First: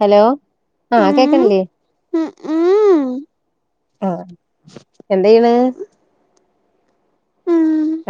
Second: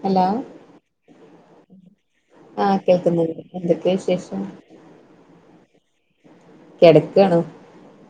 Hello ആ കേക്കണില്ലേ ഉം ആഹ് കേൾക്കുന്നുണ്ട് എന്തൊക്കെ വിശേഷം എന്തെ ചെയ്യുണത് കിടക്കാണോ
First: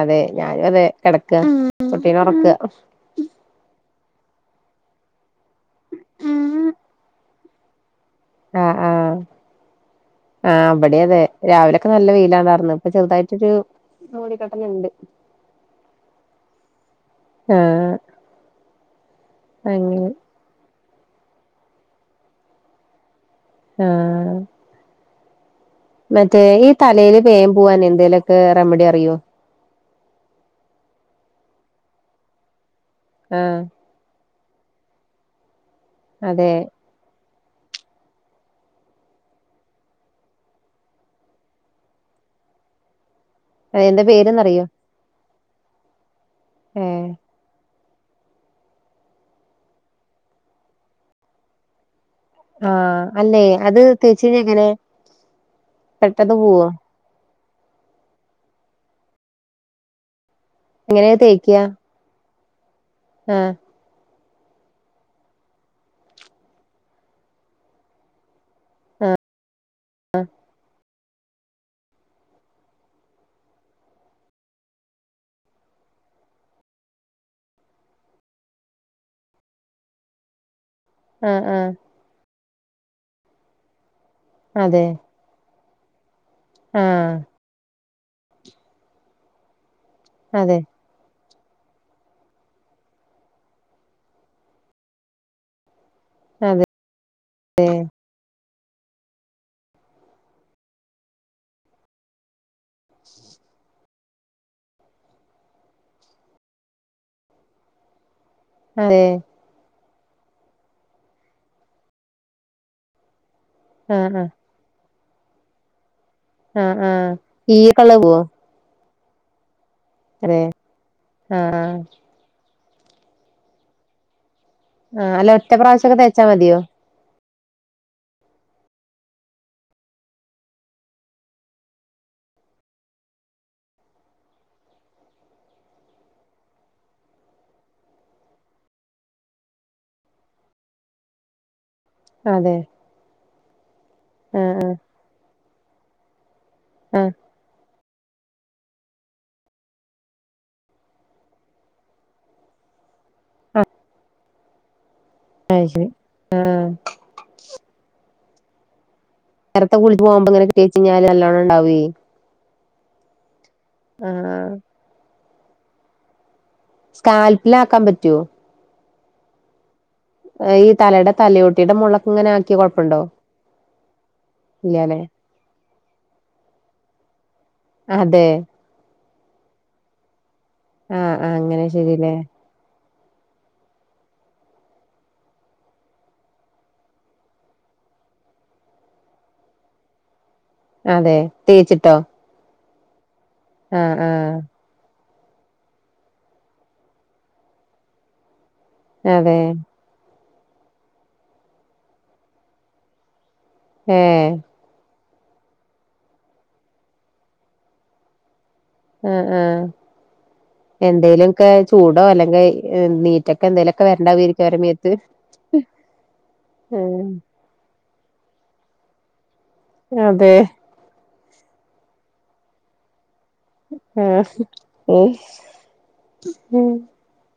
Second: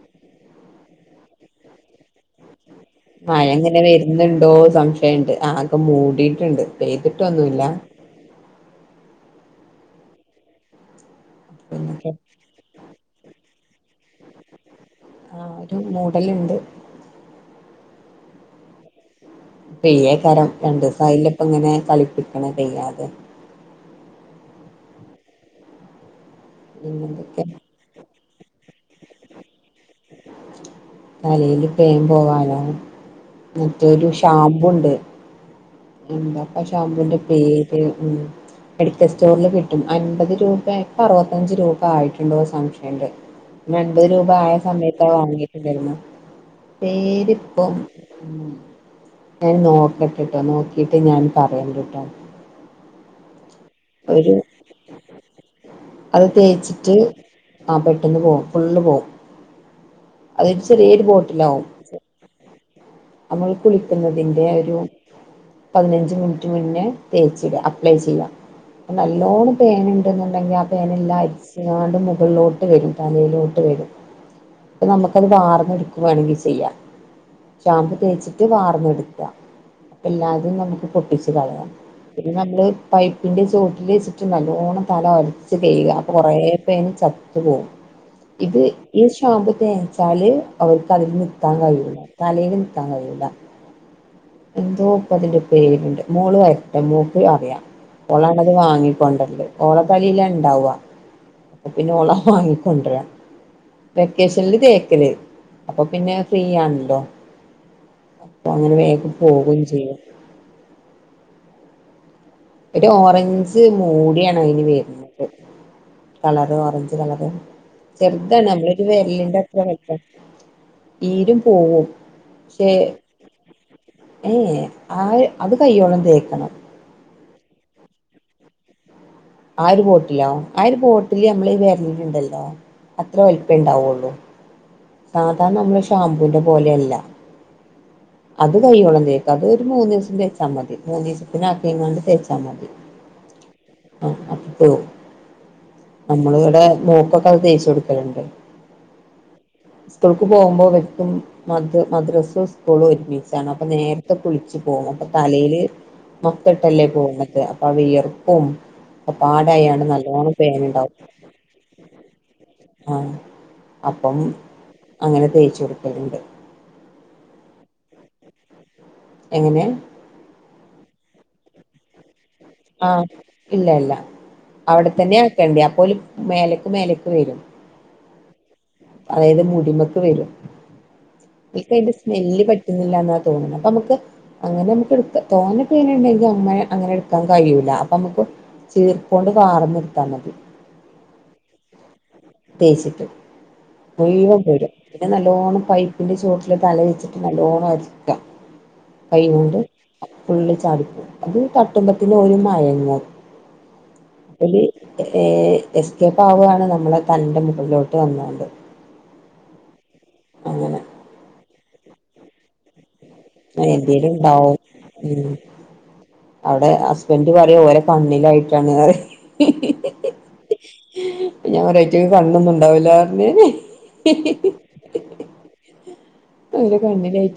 അതെ ഞാനും അതെ കിടക്കുക കുട്ടീനെ ഒറക്ക്ക മഴ ഇങ്ങനെ വരുന്നുണ്ടോ സംശയുണ്ട് ആകെ മൂടിട്ടുണ്ട് പെയ്തിട്ടൊന്നു ല്ല ആഹ് ആഹ് ആഹ് ഇവിടെ അതെ രാവിലൊക്കെ നല്ല പിന്നൊക്കെ വെയിലാണ്ടായിർന്ന ഇപ്പൊ ചെറുതായിട്ടൊരു മൂടിക്കെട്ടലുണ്ട് ആഹ് ഒരു മൂടലുണ്ട് ആഹ് അങ്ങനെ പെയ്യേയ്കരം രണ്ടു ദിവസ അല്ല ഇപ്പ ഇങ്ങനെ കളിപ്പിക്കണ പെയ്യാതെ ആഹ് മറ്റേ ഈ തലേല് പിന്നെന്തൊക്കെ പേൻ പൂവാൻ എന്തേലൊക്കെ റെമഡി അറിയോ? തലേല് പേൻ പോകാനോ ആഹ് മറ്റോരുഷ് ഷാമ്പൂണ്ട് അതെ എന്താപ്പ ഷാമ്പൂന്റെ പേര് ഉം മെഡിക്കൽ സ്റ്റോറില് കിട്ടും. അൻപത് രൂപേ പ്പ അറുവത്തഞ്ച് രൂപ ആയിട്ടുണ്ടോ സംശയണ്ട്. അയ്ൻ്റെ പേര്ന്നറിയോ? വാങ്ങിട്ടു വരുന്നു ഏഹ് പേരിപ്പം ഞാൻ നോക്കട്ടെട്ടോ നോക്കിട്ട് ഞാൻ പറയൻ കേട്ടോ ആഹ അല്ലെ അത് തേച്ച എങ്ങനെ അത് പെട്ടെന്ന് പോവോ തേച്ചിട്ട് ആ പെട്ടന്ന് പോകും ഫള്ള് പോവും അത്ട്ട് ശെര് എങ്ങനെ പോട്ടിലാവും തേക്ക്യാ നമ്മൾ ആഹ് കുളിക്കുന്നതിറെ ഒരു പതിനഞ്ച് മിനിറ്റ് മുന്നേ തേച്ചിട അപ്ലൈ ചെയ്യാം നല്ലോണം പേന ഉണ്ടെന്നുണ്ടെങ്കിൽ ആ പേനെല്ലാം അയച്ചാണ്ട് മുകളിലോട്ട് വരും തലയിലോട്ട് വരും അപ്പ നമുക്കത് വാർന്ന എടുക്കവായാണെങ്കിൽ ചെയ്യാം ഷാമ്പു തേച്ചിട്ട് വാർന്നെടുക്കാം എല്ലാതും നമുക്ക് പൊട്ടിച്ച് ആഹ് കളയാം ആഹ് നമ്മള് പൈപ്പിന്റെ ചോട്ടിൽ വെച്ചിട്ട് നല്ലവോണം അതെ തല അരച്ച് കഴിയുക കൊറ പേന് ആഹ് ചത്ത പോകവും ഇത് ഈ ഷാമ്പു വച്ചാൽ അതെ അവർക്ക് അതിൽ നിൽത്താൻ കഴിയുള്ള തലയിൽ തങ്ങട എന്തോപ്പ അതിന്റെ പേരുണ്ട് മൂള് അതെ വരട്ട മൂക്ക അറിയാംള ത് വാങ്ങിക്കൊണ്ടണ്ട് ഓള തലില്ല ഉണ്ടാവവാ അപ്പ പിന്നെ ഓള വാങ്ങ കൊണ്ടുവരാ വെക്കേഷനിൽ കേേക്കല് അപ്പൊ പിന്നെ ഫ്രീ ആണല്ലോ അപ്പൊ അങ്ങനെ വേ അതെ പോകയും ചെയ്യാം മട്ട് ഓറഞ്ച് ആഹ് ആഹ് മൂടിയണോ അതിന് വര് കളറ് ആഹ് ഓറഞ്ച് ആഹ് കളറ് ഈയക്കള പോവോ ചെറുതാണ് നമ്മള് വരലിന്റെ അത്ര വെക്കം അതെ ഈരും ആഹ് ആഹ് പോവും പക്ഷേ ഏ ആ ആഹ് അല്ല ഒറ്റ അത് പ്രാവശ്യൊക്കെ കൈയ്യോളം തേച്ചാ തേക്കണം മതിയോ ആ ഒരു ബോട്ടിലോ ആ ഒരു ബോട്ടില് മ്മള്ഈ വേരലുണ്ടല്ലോ അത്ര വലിപ്പം ഉണ്ടാവുള്ളു സാധാരണ നമ്മള് ഷാംമ്പൂവിന്റെ പോലെയല്ല അത് കയള്ള തേക്ക്ും അത് ഒരു മൂന്ന് ദിവസം തേച്ചാൽ മതി മൂന്ന് ദിവസത്തിന തേച്ചാ അതെ മതി ആ അ ആഹ് ആഹ് നമ്മള് ഇവിടെ ആഹ് നൂക്കൊക്കെ അത് തേയ്ച്ച കൊടുക്കലുണ്ട് സ്കൂൾക്ക് പോകുമ്പോ വറ്റും മ മദ്രസും സ്കൂളും ഒരുമിച്ചാണ് അപ്പൊ നേരത്തെ കുളിച്ചച്ച് പോകും അപ്പൊ തലയില് അത് ശരി മത്തട്ടല്ലേ പോകുന്നത് അപ്പൊ അവ വിയർപ്പും അപ്പൊ നേരത്തെ പാടായാണ്ട് കുളിച്ച് പോകുമ്പോ നല്ലോണം ഇങ്ങനെ തേച്ച് പ്യാനുണ്ടാവും കഴിഞ്ഞാല് നല്ലോണം ഉണ്ടാവേ ആഹ അപ്പം ആഹ് അങ്ങനെ തേയ്ച്ച കൊടുക്കറുണ്ട് സ്കാൽപ്പിൽ ആാക്കാൻ പറ്റുവോ എങ്ങനെയാ ഈ തലയുടെ തലയോട്ടിയുടെ മുളക്ക ഇങ്ങനെ ആക്കി ആഹ് ഇല്ല ഇല്ല ഇല്ലാല്ലേ അവിടെത്തന്നെ ആക്കേണ്ടി അപ്പോലും മേലക്ക് മേലേക്ക് വരും അതെ അതായത് മുടിമക്ക് വരുംക്ക് ആഹ് ആഹ് അങ്ങനെ അതിന്റെ ശരില്ലേ സ്മെല്ല് പറ്റുന്ന തോന്നുന്നത് അപ്പ നമക്ക് അങ്ങനെ നമ എടു തോന്ന പേനെണ്ടെങ്കിൽ അനെ ക്കാൻ കഴിയൂല അപ്പൊ നമ്മുക്ക് ചീർപ്പൊണ്ട് വാർന്ന നിർത്താ മതി അതെ തേച്ചിട്ടോ തേച്ചിട്ട് ആഹ് പ ആഹ് പോര പിന്നെ നല്ലോണ്ണം പൈപ്പിന്റെ ചുവട്ടില് തല വെച്ചിട്ട് നല്ലോണം അരക്കാം കൈക അതെ കൊണ്ട് ഫള്ി ചാടിപ്പോും അത് തട്ടുമ്പത്തിന്റെ ഒരു മയങ്ങ ഹഹ ഏ എസ്കെപ്പ് ആാവുകയാണ് നമ്മള് തൻന്റെ മുകളിലോട്ട് വന്നൊണ്ട് ആ ആ എന്തേലുംക്കെ ചൂടോ അല്ലെങ്കിൽ ന എന്തലും ഉണ്ടാവും അവിടെ ഹസ്ബന്ഡ പറയും ഓരോ കണ്ണിലായിട്ടാണ് െ ങ്ങതെ ഇനി ഒരാഴ്ച്ചേക്കു കരണ്ടൊന്നും ഇണ്ടാവില്ല ആ ഉ ഉം ഓരെ [unintelligible]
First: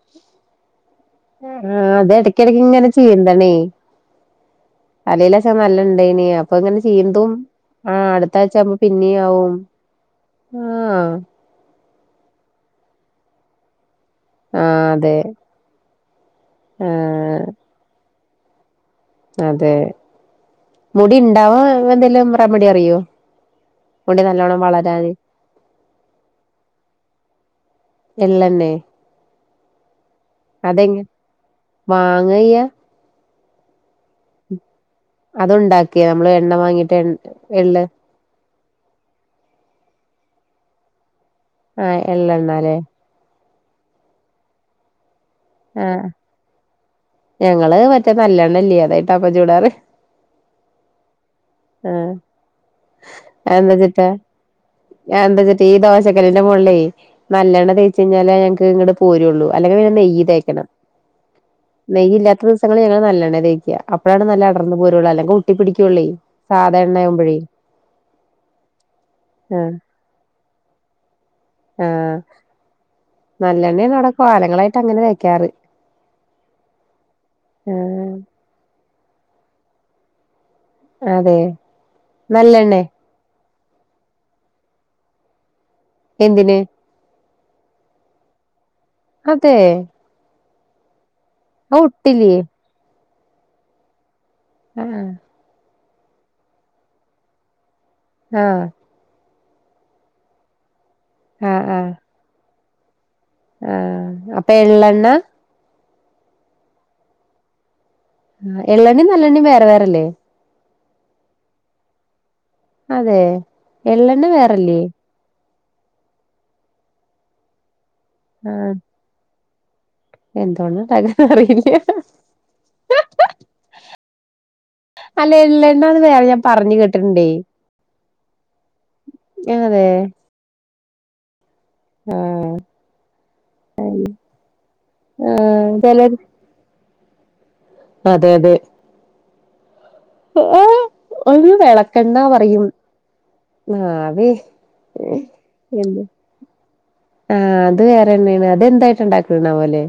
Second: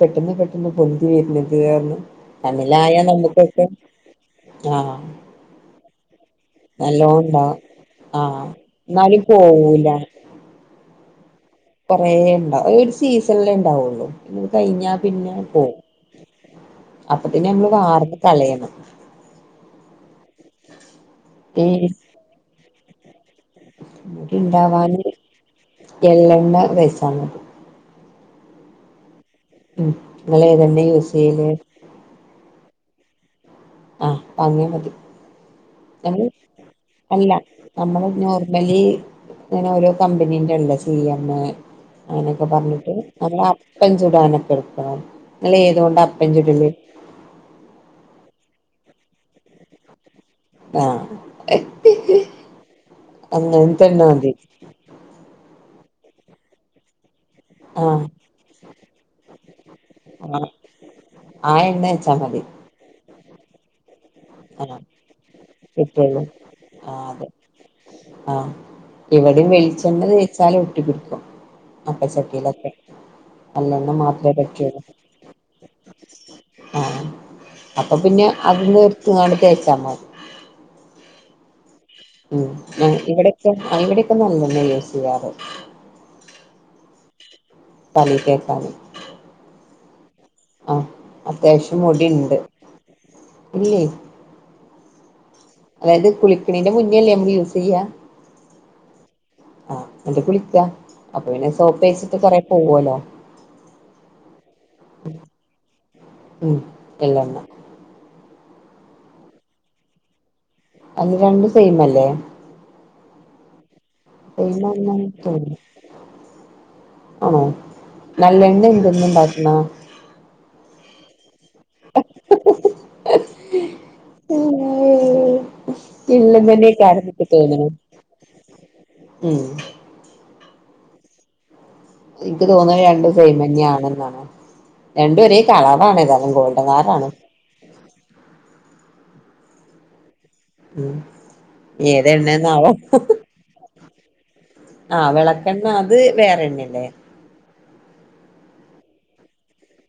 പെട്ടെന്ന് പെട്ടെന്ന് പൊന്തി വരണ്ത് ആഹ് കാരണം അത് തമ്മിലായ നമുക്കൊക്കെ ആഹ് തലയിലസം നല്ല ഇണ്ടേനി അ പ്പ ഇങ്ങനെ നല്ലോം ചെയ്യൻതും ഉണ്ടാവും ആ അടുത്ത ആഹ് ആഴ്ച ആകുമ്പോ എന്നാലും പിന്നെയാകും പോവൂല ആ കൊറെ എണ്ടാവും ഒരു സീസണിലേ എണ്ടാവുള്ളു പിന്നത് ആഹ് കഴിഞ്ഞാ അതെ പിന്നെ പോവും അപ്പ ആഹ് പിന്നെ നമ്മള് വാർന്ന് കളയണം അതെ മുടി ഇണ്ടാവും എന്തെലും റെമഡി അറിയോ മുടി നല്ലോണ്ണം ഇണ്ടവാന് വളരാന് എള്ളെണ്ണ തേച്ചാ മതി എള്ളണ്ണേ ഉം ഇങ്ങളേതെണ്ണേ യൂസ് ചെയ്യല് വാങ്ങയ്യ ആ ബാങ്ങിയ മതി അതുണ്ടാക്കിയ നമ്മള് എണ്ണ വാങ്ങീട്ട് എ അല്ല എള്ള് നമ്മള് നോ ർമലി ഇങ്ങനെ ഓരോ കമ്പനീന്റെ ആണല്ല ചെയ്യാ പിന്നെ ആഹ് അങ്ങനൊക്കെ എള്ളെണ്ണ അല്ലേ പറഞ്ഞിട്ട് നല്ല അപ്പം ചുടാനൊക്കെ എടുക്കണം ഇങ്ങള് ആ ഏതോണ്ടാ അപ്പം ചുടല് ഞങ്ങള് മറ്റേ നല്ലണ്ണല്ലേ അതായിട്ടാ ഇപ്പൊ ചൂടാറ് ആ ആ എന്ത്‌ അങ്ങനത്തെ എണ്ണ വച്ചിട്ടാ മതി എന്താച്ചിട് ഈ ദോശക്കല്ലിന്റെ മോളിലേ നല്ലെണ്ണ തേച്ച് ആഹ് കഴിഞ്ഞാലെ ഞങ്ങക്ക് ഇങ്ങട് പോരുള്ളൂ അല്ലെങ്കിൽ പിന്നെ നെയ്യ് ആഹ് തേക്കണം ആ എണ്ണ തേച്ചാ നെയ്യ് മതി ഇല്ലാത്ത ദിവസങ്ങളി ഞങ്ങള് നല്ല ണ്ണ തേക്ക അപ്പോഴാണ് നല്ല അടർന്ന് പോരുള്ള അല്ലെങ്കി ഒട്ടി പിടിക്കുള്ളേ ആ അതെ ആ ഇവിടേം ആഹ് വെളിച്ചെണ്ണ തേച്ചാല് ഒട്ടി പിടിക്കും ആഹ് അപ്പച്ചട്ടിലൊക്കെ നല്ലണ്ണ നല്ലെണ്ണയാണ് അവിടെ മാത്രമേ കാലങ്ങളായിട്ട് പറ്റുള്ളൂ അങ്ങനെ തേക്കാറ് ആ അപ്പൊ ആഹ് പിന്നെ അതിന്ന് എടുത്തിങ്ങാണ്ട് തേച്ചാ മതി അതെ ഉ നല്ലെണ്ണേ ഇവിടക്കെ അ ഇവിടൊക്കെ നല്ലണ്ണേ യൂസ് ചെയ്യാറ് എന്തിന് പനി കേക്കാന് അതെ ആ അത്യാവശ്യം അത് മുടിണ്ട് ഒട്ടില്ലേ ഇല്ലേ ആ അതായത് കുളിക്കണിന്റെ മുന്നേല്ലേ നമ്മള് യൂസ് ചെയ്യ ആ ആഹ് എന്നിട്ട് കുളിക്ക അപ്പൊ പിന്നെ സോപ്പേച്ചിട്ട് കൊറേ പോവല്ലോ ആ അപ്പ എള്ളണ്ണ ഉം എള്ളണ്ണ ആ എള്ളെണ്ണേ നല്ലണ്ണേ വേറെ വേറെല്ലേ അത് രണ്ടും സെയിം അല്ലേ അതെ എള്ളെണ്ണ വേറല്ലേ സെയ്മാന്നന്ന് തോന്നുന്നു ആണോ നല്ലണ്ണ എന്തിന്ന ഇണ്ടാക്കണ എന്തോണ്ട ഇണ്ടാക്കാണെന്ന് അറിയില്ല അല്ല എള്ളണ്ണാന്ന് വേറെ ഞാൻ പറഞ്ഞ് ഇള്ളതന്നെയ്ക്കാരം കേട്ടിട്ടിണ്ടേ. ഇൻക്ക് തോന്ന്ണു ഉം അതേ എനിക്ക് തോന്നണു രണ്ടും സെയിംമന്യ ആണെന്നാണ് രണ്ടുഒരേ കളറാണ് ചിലർ ഏതാലും ഗോൾഡാ ണ്. അതെ അതെ. ആ ഉം ഒര് ഏത് വെളക്കെണ്ണാ പറയും എണ്ണേന്നാവോ ആ ആ വെളക്കെണ്ണ അത് വേറെണ്ണേല്ലേ? ആ അത് വേറെണ്ണേണ് അതെന്തായിട്ട്ണ്ടാക്കുന്ന പോലെ.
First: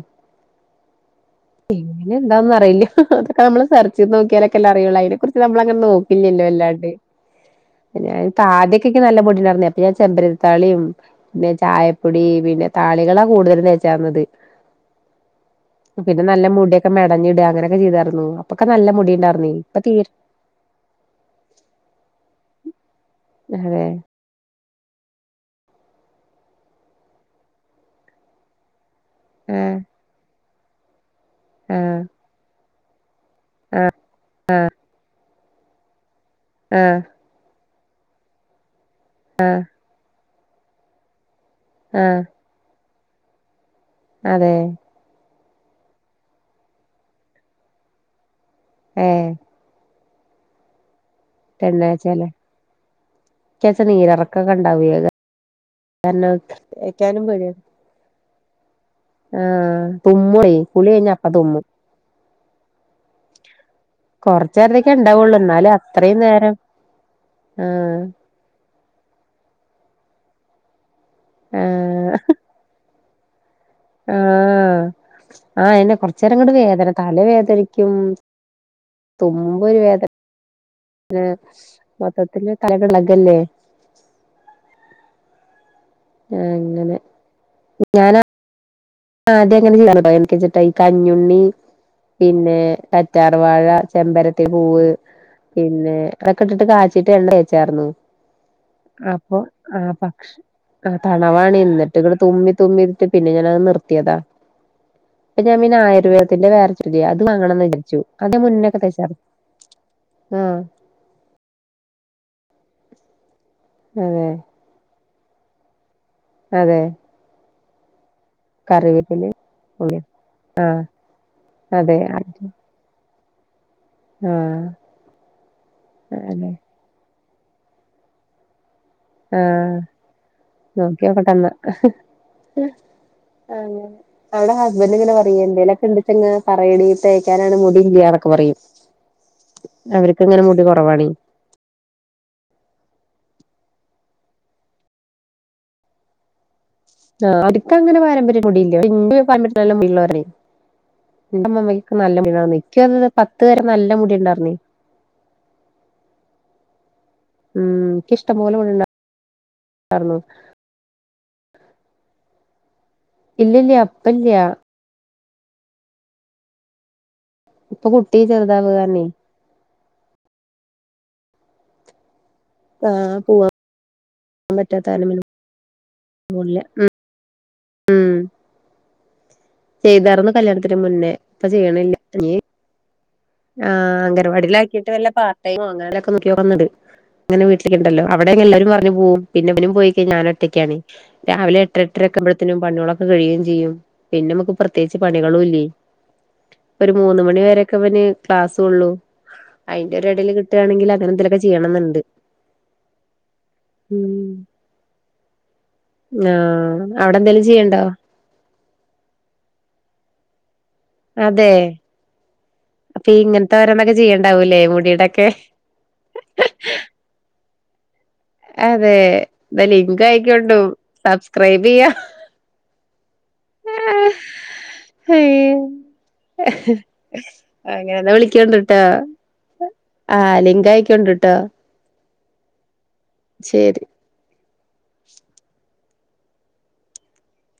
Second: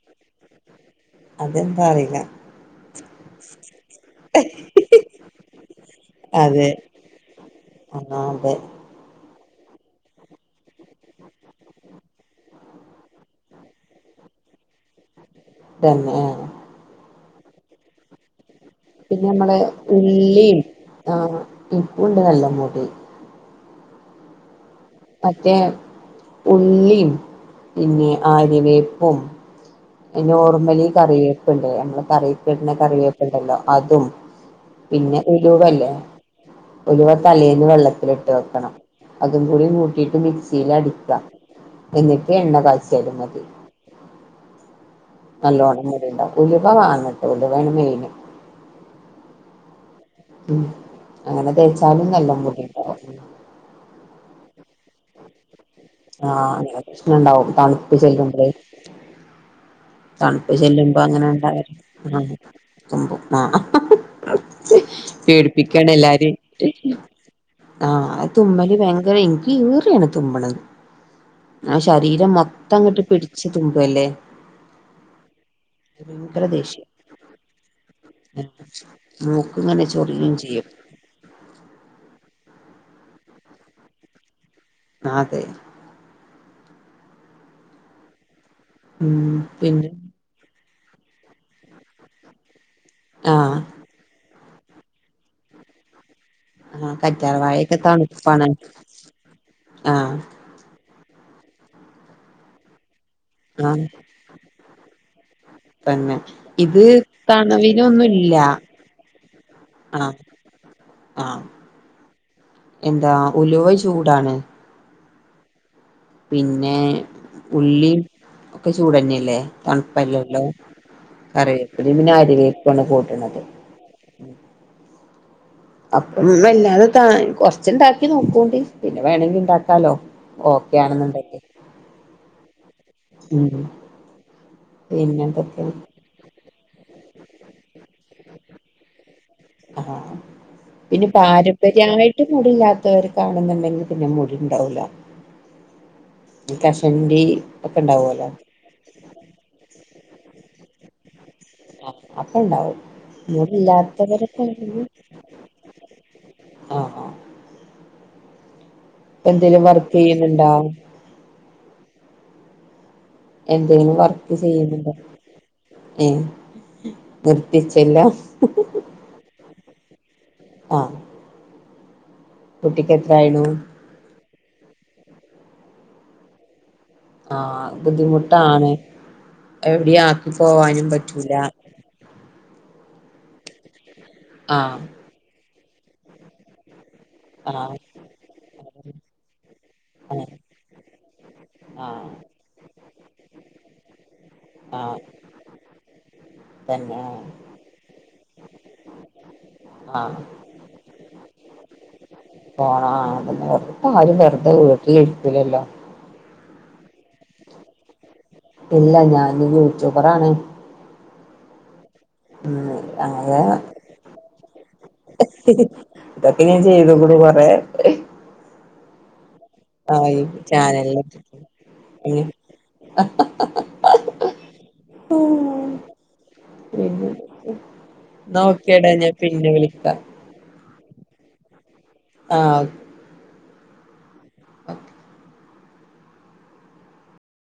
അതെന്താ എങ്ങനെ അറിയില്ല ഇണ്ടാവന്ന് അറിയില്ല അതക്കെ നമ്മള് സെർച്ചെയ്ത് നോക്കിയാലൊക്കെല്ലേ അറിയൊള്ളൂ അയിനെ കുറിച്ച് നമ്മളങ്ങനെ നോക്കില്ലല്ലോ. അതെ ന്നല്ലാണ്ട് ആ ഞാൻ അതെ താദ്യൊക്കെക്ക് നല്ല പോടിണ്ടാരുന്നു. യെപ്പിയാൻ ചെമ്പരത്താളിയും ന്നെ ചായപ്പൊടി പിന്നെ താളികളാ കൂടുതലും തേച്ചാന്നത്. [inaudible] പിന്നെ ആ നല്ല മുടിയക്കെ മെടഞ്ഞിട അങ്ങനെക്കെ ചെയ്തായിരുന്നു. അപ്പൊക്കെ നല്ല പിന്നെ മുടിണ്ടാർന്നേ നമ്മളെ ഇപ്പൊ തീരെ ഉള്ളീം ആ ഇപ്പണ്ട് നല്ല മുടി. ഏ? മറ്റേ ഉള്ളീം പിന്നെ ആര്യവേപ്പും ഉം നോർമലി കറിവേപ്പ്ണ്ട് ആഹ് അങ്ങള് കറീക്കിടുന്ന കറിവേപ്പ്‌ണ്ടല്ലോ അതും പിന്നെ ഉലുവല്ലേ ആഹ് ഉലുവ തലേന്ന്‌ വെള്ളത്തിലിട്ട് വെക്കണം. അതും കൂടി കൂട്ടിട്ട് മിക്സിലടിക്കാം ആഹ് എന്നിട്ട് എണ്ണ കാ ച്ചെതു മതി. അതെ? നല്ലോണം മുടിണ്ടാവും ഉലുവ വാങ്ങട്ട് ഉലുവാണ് മെയിന്. ഏ? ഉം അങ്ങനെ തേച്ചാലും പെണ്ണാഴ്ചല്ലേ നല്ലമുടിണ്ടാവും. ഇക്കാച്ച നീരിറക്കൊക്കെ ഉണ്ടാവേ അത് ആ കാരണം പ്രശ്നൊണ്ടാവും തണുപ്പ്‌ ചെല്ലുമ്പളെ. ആ തണുപ്പ് ചെല്ലുമ്പോ അങ്ങനെ [unintelligible] ആ സംഭവം ആ കൊറച്ചേരത്തേക്കെ ഉണ്ടാവുള്ളൂ എന്നാലും അത്രയും പേടിപ്പിക്കാണെല്ലാരേം. നേരം ആ ആഹ് തുമ്മല് വയങ്കര എനിക്ക് ഈറയാണ്. തുമ്മണത് ആ ആഹ് ശരീരം മൊത്തം അങ്ങിട്ട് പിടിച്ച് തുബല്ലേ. ആ ന്നെ കൊറച്ചെരങ്ങ്ട് വേദന തല വേദനിക്കും മൂക്ക് തുമ്മുമ്പോ ഒരു ങ്ങനെ വേദന ചൊറിയേം ചെയ്യും. [unintelligible] മൊത്തത്തില് തലളകല്ലേ. അതെ. ആ ങ്ങനെ ഞാനാ ഉം ആ അതെ അങ്ങനെ പിന്നെ [unintelligible] എനിക്ക് സെറ്റായി കഞ്ഞുണ്ണി പിന്നെ ആഹ് കറ്റാർവാഴ, ചെമ്പരത്തി പൂവ് പിന്നെ അതൊക്കെ ഇട്ടിട്ട് ആഹ് കാച്ചിട്ട് കറ്റാർവാഴയൊക്കെ എണ്ണേചാർന്നു തണുപ്പാണ് അപ്പൊ ആ ആഹ് പക്ഷ ആ തണവാണ് എന്നിട്ടങ്ങ്ട് തുമ്മി തുമ്മിട്ട് പിന്നെ ഞാനത് നിർ ആഹ് തന്നെ ആയുർവേദത്തിന്റെ വേറെ ഇത് ചൊടിയ അത് വാങ്ങണംന്ന് വിചാരിച്ചു തണവിനൊന്നുല്ല. അത് മുന്നൊക്കെ തേച്ചാർന്നു ആ ആഹ് ആ എന്താ ഉലുവ അതെ ചൂടാണ്. പിന്നെ അതെ ഉള്ളി ഒക്കെ കറിവേപ്പില ചൂടന്നെയല്ലേ തണുപ്പല്ലല്ലോ കറിവേപ്പിലേം അതെ പിന്നെ ആരിവേപ്പാണ് കൂട് ണത്. ആ അപ്പം വല്ലാതെ ത കൊറച്ച്ണ്ടാക്കി നോക്കോണ്ടി. പിന്നെ വേണെങ്കി ആഹ് ഇണ്ടാക്കാലോ ഓക്കെ ആണെന്ന്‌ണ്ടങ്കിൽ. അവടെ പിന്നെന്തൊക്കെയാ [unintelligible] തേക്കാനാണ് മുടി ഇല്ല്യാഒക്കെ പറയും ആഹ് അവർക്ക് ഇങ്ങനെ മുടി കുറവാണേ പിന്നെ പാരമ്പര്യമായിട്ട് മുടി ഇല്ലാത്തവർക്ക് ആണന്നുണ്ടെങ്കിൽ പിന്നെ മുടി ഉണ്ടാവൂല ഈ കഷണ്ടി ആ ഒക്കെ അവർക്കങ്ങനെ ഉണ്ടാവുമല്ലോ പാരമ്പര്യം മുടിയില്ല പക്ഷെ എൻ്റെ പാരമ്പര്യത്തിൽ എല്ലാം മുടി ഉള്ളവരാണ് അപ്പൊ മുടിണ്ടാർന്ന് ഉണ്ടാവും ഇക്ക് അത് പത്ത് വരെ നല്ല മുടില്ലാത്തവരൊക്കെ മുടിണ്ടാർന്നേ ആ ആഹ് എനിക്ക് ഇഷ്ടം പോലെ മുടിയുണ്ടാരുന്നു എന്തെലും വർക്ക് ചെയ്യുന്നുണ്ടോ ഇല്ലില്ല എന്തങ്കിലും വർക്ക് ഇപ്പല്ല്യ ചെയ്യുന്നുണ്ട ഏഹ് ഇപ്പൊ നിർത്തിച്ചെല്ലാം കുട്ടി ചെറുതാവ് കാരണേ ആഹ് ആ കുട്ടിക്ക് എത്രായിണു പോവാൻ പറ്റാത്ത കാരണം പിന്നെ പോണില്ല ആഹ് ബുദ്ധിമുട്ടാണ് എവിടെയും ചെയ്താരുന്നു ആക്കി കല്യാണത്തിന് പോവാനും മുന്നേ പറ്റൂല ഇപ്പൊ ചെയ്യണില്ല ആഹ് അംഗൻവാടിൽ ആഹ് ആക്കിയിട്ട് വല്ല പാർടൈമോ അങ്ങനൊക്കെ നോക്കി നോക്കുന്നുണ്ട് അങ്ങനെ വീട്ടിലേ ആഹ് ഉണ്ടല്ലോ അവിടെ എല്ലാവരും പറഞ്ഞു പോകും പിന്നെ മോനും പോയി കഴിഞ്ഞാ ഞാന് ആഹ് ഒറ്റയ്ക്കാണ് രാവിലെ എട്ട് എട്ടര ഒക്കെ ആകുമ്പോഴേക്കും പണികളൊക്കെ കഴിയുകയും ചെയ്യും പിന്നെ നമുക്ക് ആഹ് പ്രത്യേകിച്ച് പണികളുംല്ല ഒരു തന്നെ മൂന്ന് മണി വരയൊക്കെ അവന് ക്ലാസ്സ് ഉള്ളു അയിന്റെ ഒരു ആഹ് ഇടയിൽ കിട്ടുകയാണെങ്കിൽ അങ്ങനെ എന്തലൊക്കെ ചെയ്യണം എന്നുണ്ട് പോണ അത് തന്നെ വെറുതെ ആരും വെറുതെ വീട്ടില് ഇരിക്കൂലല്ലോ ആ അവിടെ എന്തേലും ചെയ്യണ്ടോ ഇല്ല ഞാന് യൂട്യൂബറാണ് അതെ ഉം അപ്പൊ അങ്ങനെ ഇങ്ങനത്തെ ഓരോന്നൊക്കെ ചെയ്യണ്ടാവൂല്ലേ മുടീടൊക്കെ ഇതൊക്കെ ഞാൻ ചെയ്തേക്കുണു കുറെ അതെ എന്നാ ലിങ്ക് ആയി അയക്കോണ്ടു ചാനലിലൊക്കെ സബ്സ്ക്രൈബ് ചെയ്യാ ആഹ് ഹയ്യോ പിന്നെ അങ്ങനെല്ല ന്നാ വിളിക്കോണ്ടിട്ടാ ഓക്കേടാ ഞാൻ പിന്നെ വിളിക്കാം ആഹ് ലിങ്കായിക്കൊണ്ട്ട്ടോ ആ ഓ ശരി [inaudible]